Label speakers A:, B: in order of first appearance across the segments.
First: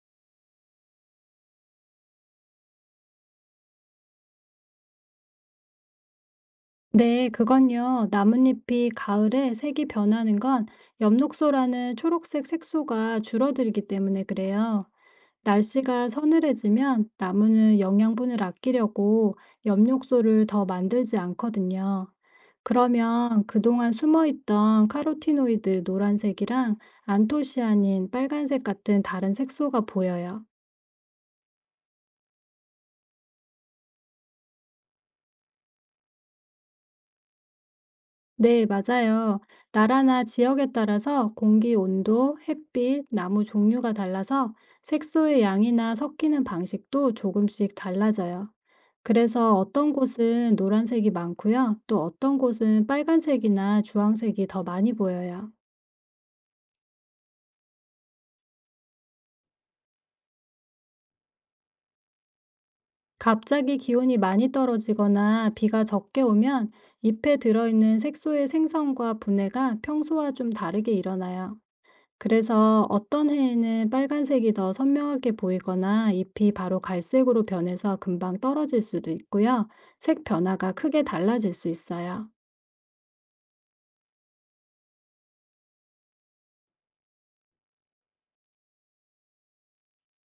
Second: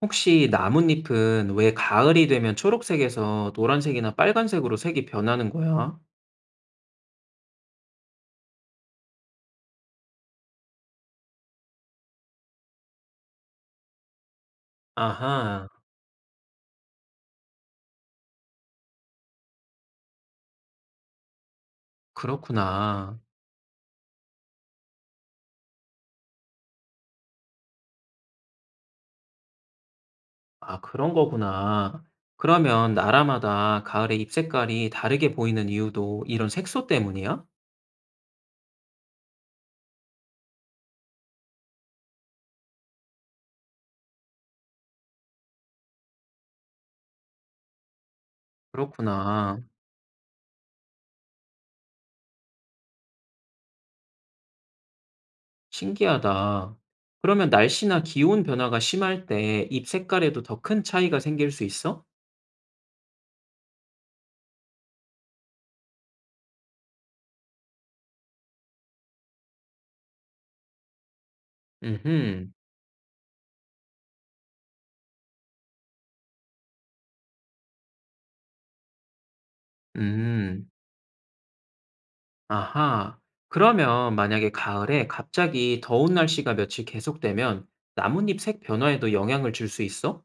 A: 혹시 나뭇잎은 왜 가을이 되면 초록색에서 노란색이나 빨간색으로 색이 변하는 거야?
B: 네, 그건요. 나뭇잎이 가을에 색이 변하는 건 엽록소라는 초록색 색소가 줄어들기 때문에 그래요.
A: 아하,
B: 날씨가 서늘해지면 나무는 영양분을 아끼려고 엽록소를 더 만들지 않거든요.
A: 그렇구나.
B: 그러면 그동안 숨어있던 카로티노이드 노란색이랑 안토시아닌 빨간색 같은 다른 색소가 보여요.
A: 아, 그런 거구나. 그러면 나라마다 가을의 잎 색깔이 다르게 보이는 이유도 이런 색소 때문이야?
B: 네, 맞아요. 나라나 지역에 따라서 공기 온도, 햇빛, 나무 종류가 달라서 색소의 양이나 섞이는 방식도 조금씩 달라져요. 그래서
A: 그렇구나.
B: 어떤 곳은 노란색이 많고요. 또 어떤 곳은 빨간색이나 주황색이 더 많이 보여요.
A: 신기하다. 그러면 날씨나 기온 변화가 심할 때 잎 색깔에도 더 큰 차이가 생길 수 있어?
B: 갑자기 기온이 많이 떨어지거나 비가 적게 오면 잎에 들어있는 색소의 생성과 분해가 평소와 좀 다르게 일어나요.
A: 음흠,
B: 그래서 어떤 해에는 빨간색이 더 선명하게 보이거나 잎이 바로 갈색으로 변해서 금방 떨어질 수도 있고요. 색
A: 음.
B: 변화가 크게 달라질 수 있어요.
A: 아하. 그러면 만약에 가을에 갑자기 더운 날씨가 며칠 계속되면 나뭇잎 색 변화에도 영향을 줄 수 있어?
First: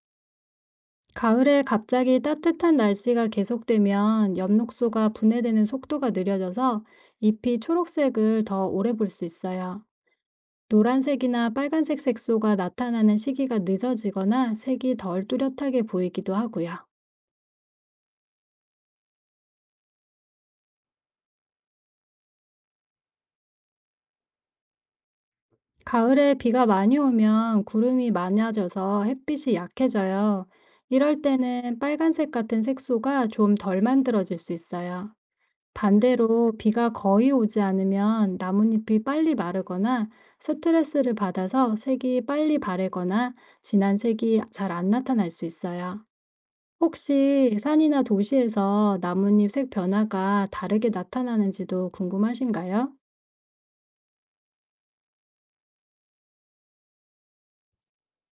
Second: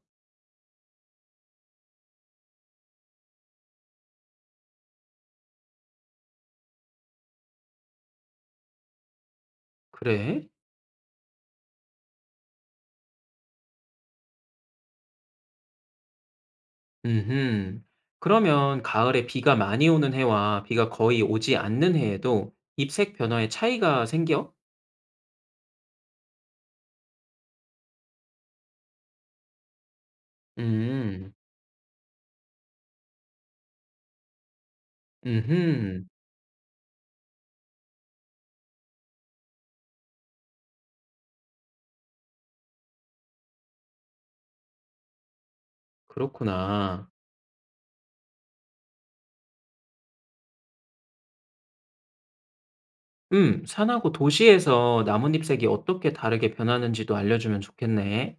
B: 가을에 갑자기 따뜻한 날씨가 계속되면 엽록소가 분해되는 속도가 느려져서 잎이 초록색을 더 오래 볼 수 있어요.
A: 그래?
B: 노란색이나 빨간색 색소가 나타나는 시기가 늦어지거나 색이 덜 뚜렷하게 보이기도 하고요.
A: 음흠. 그러면 가을에 비가 많이 오는 해와 비가 거의 오지 않는 해에도 잎색 변화에 차이가 생겨?
B: 가을에 비가 많이 오면 구름이 많아져서 햇빛이 약해져요. 이럴
A: 음,
B: 때는 빨간색 같은 색소가 좀 덜 만들어질 수 있어요.
A: 음흠.
B: 반대로 비가 거의 오지 않으면 나뭇잎이 빨리 마르거나 스트레스를 받아서 색이 빨리 바래거나 진한 색이 잘 안 나타날 수 있어요.
A: 그렇구나.
B: 혹시 산이나 도시에서 나뭇잎 색 변화가 다르게 나타나는지도 궁금하신가요?
A: 산하고 도시에서 나뭇잎 색이 어떻게 다르게 변하는지도 알려주면 좋겠네.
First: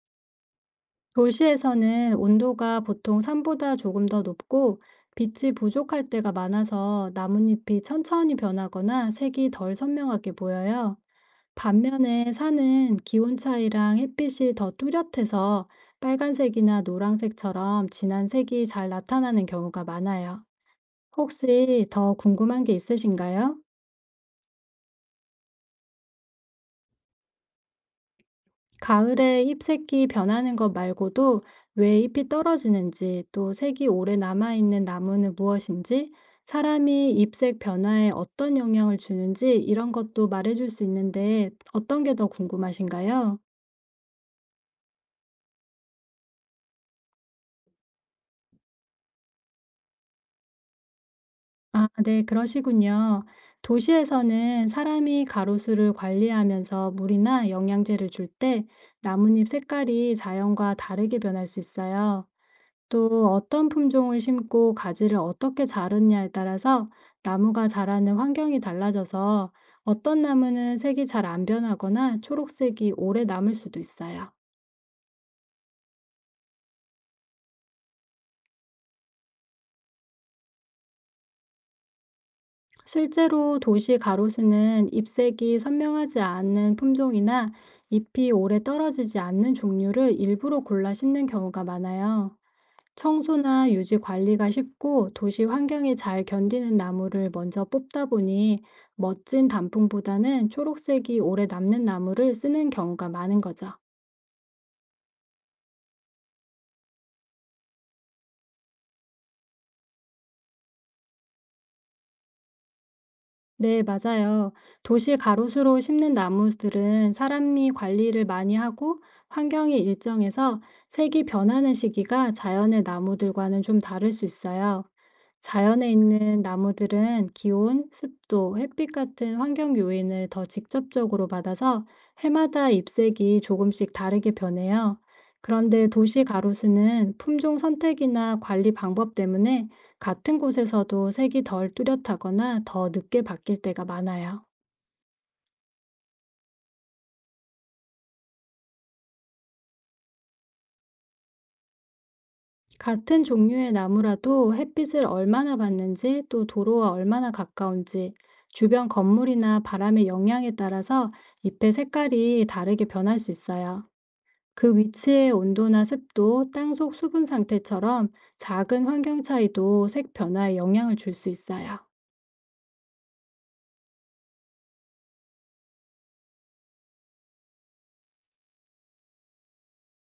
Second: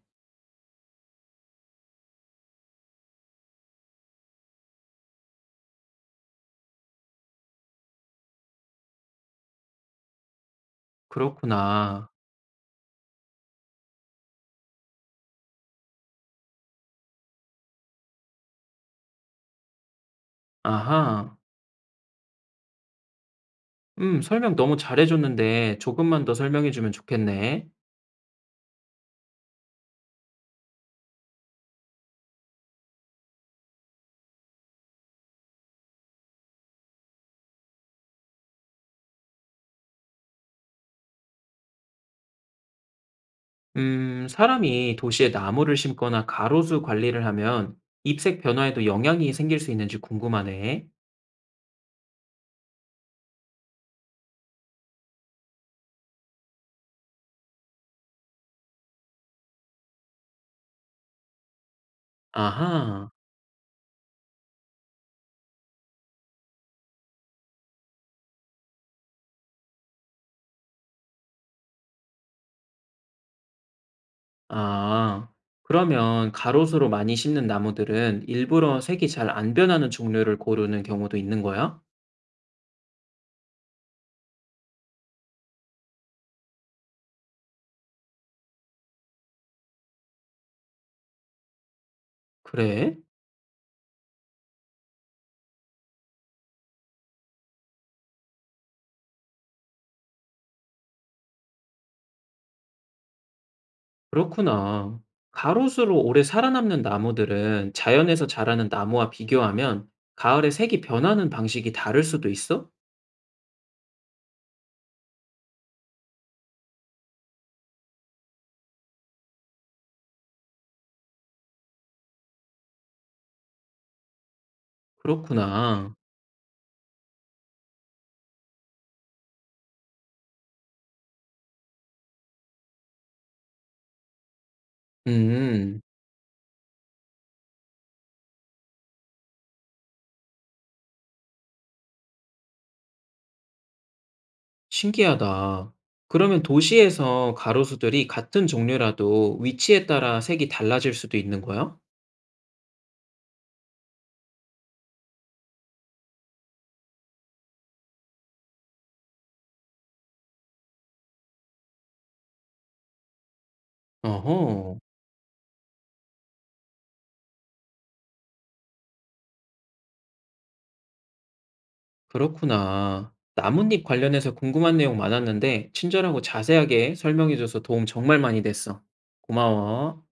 B: 도시에서는 온도가 보통 산보다 조금 더 높고 빛이 부족할 때가 많아서 나뭇잎이 천천히 변하거나 색이 덜 선명하게 보여요.
A: 그렇구나.
B: 반면에 산은 기온 차이랑 햇빛이 더 뚜렷해서 빨간색이나 노란색처럼 진한 색이 잘 나타나는 경우가 많아요.
A: 아하.
B: 혹시 더 궁금한 게 있으신가요?
A: 설명 너무 잘해줬는데 조금만 더 설명해주면 좋겠네.
B: 가을에 잎색이 변하는 것 말고도 왜 잎이 떨어지는지, 또 색이 오래 남아있는 나무는 무엇인지, 사람이 잎색 변화에 어떤 영향을 주는지 이런 것도 말해줄 수 있는데 어떤 게 더 궁금하신가요?
A: 사람이 도시에 나무를 심거나 가로수 관리를 하면 잎색 변화에도 영향이 생길 수 있는지 궁금하네.
B: 아, 네, 그러시군요. 도시에서는 사람이 가로수를 관리하면서 물이나 영양제를 줄 때 나뭇잎 색깔이 자연과 다르게 변할 수 있어요.
A: 아하,
B: 또 어떤 품종을 심고 가지를 어떻게 자르냐에 따라서 나무가 자라는 환경이 달라져서 어떤 나무는 색이 잘 안 변하거나 초록색이 오래 남을 수도 있어요.
A: 아, 그러면 가로수로 많이 심는 나무들은 일부러 색이 잘 안 변하는 종류를 고르는 경우도 있는 거야?
B: 실제로 도시 가로수는 잎색이 선명하지 않은 품종이나 잎이 오래 떨어지지 않는 종류를 일부러 골라 심는 경우가 많아요.
A: 그래?
B: 청소나 유지 관리가 쉽고 도시 환경에 잘 견디는 나무를 먼저 뽑다 보니 멋진 단풍보다는 초록색이 오래 남는 나무를 쓰는 경우가 많은 거죠.
A: 그렇구나. 가로수로 오래 살아남는 나무들은 자연에서 자라는 나무와 비교하면 가을에 색이 변하는 방식이 다를 수도 있어?
B: 네, 맞아요. 도시 가로수로 심는 나무들은 사람이 관리를 많이 하고 환경이 일정해서 색이 변하는 시기가 자연의 나무들과는 좀 다를 수 있어요. 자연에
A: 그렇구나.
B: 있는 나무들은 기온, 습도, 햇빛 같은 환경 요인을 더 직접적으로 받아서 해마다 잎색이 조금씩 다르게 변해요.
A: 음,
B: 그런데 도시 가로수는 품종 선택이나 관리 방법 때문에 같은 곳에서도 색이 덜 뚜렷하거나 더 늦게 바뀔 때가 많아요.
A: 신기하다. 그러면 도시에서 가로수들이 같은 종류라도 위치에 따라 색이 달라질 수도 있는 거야?
B: 같은 종류의 나무라도 햇빛을 얼마나 받는지 또 도로와 얼마나 가까운지 주변 건물이나 바람의 영향에 따라서 잎의 색깔이 다르게 변할 수 있어요. 그
A: 어허,
B: 위치의 온도나 습도, 땅속 수분 상태처럼 작은 환경 차이도 색 변화에 영향을 줄 수 있어요.
A: 그렇구나. 나뭇잎 관련해서 궁금한 내용 많았는데, 친절하고 자세하게 설명해줘서 도움 정말 많이 됐어. 고마워.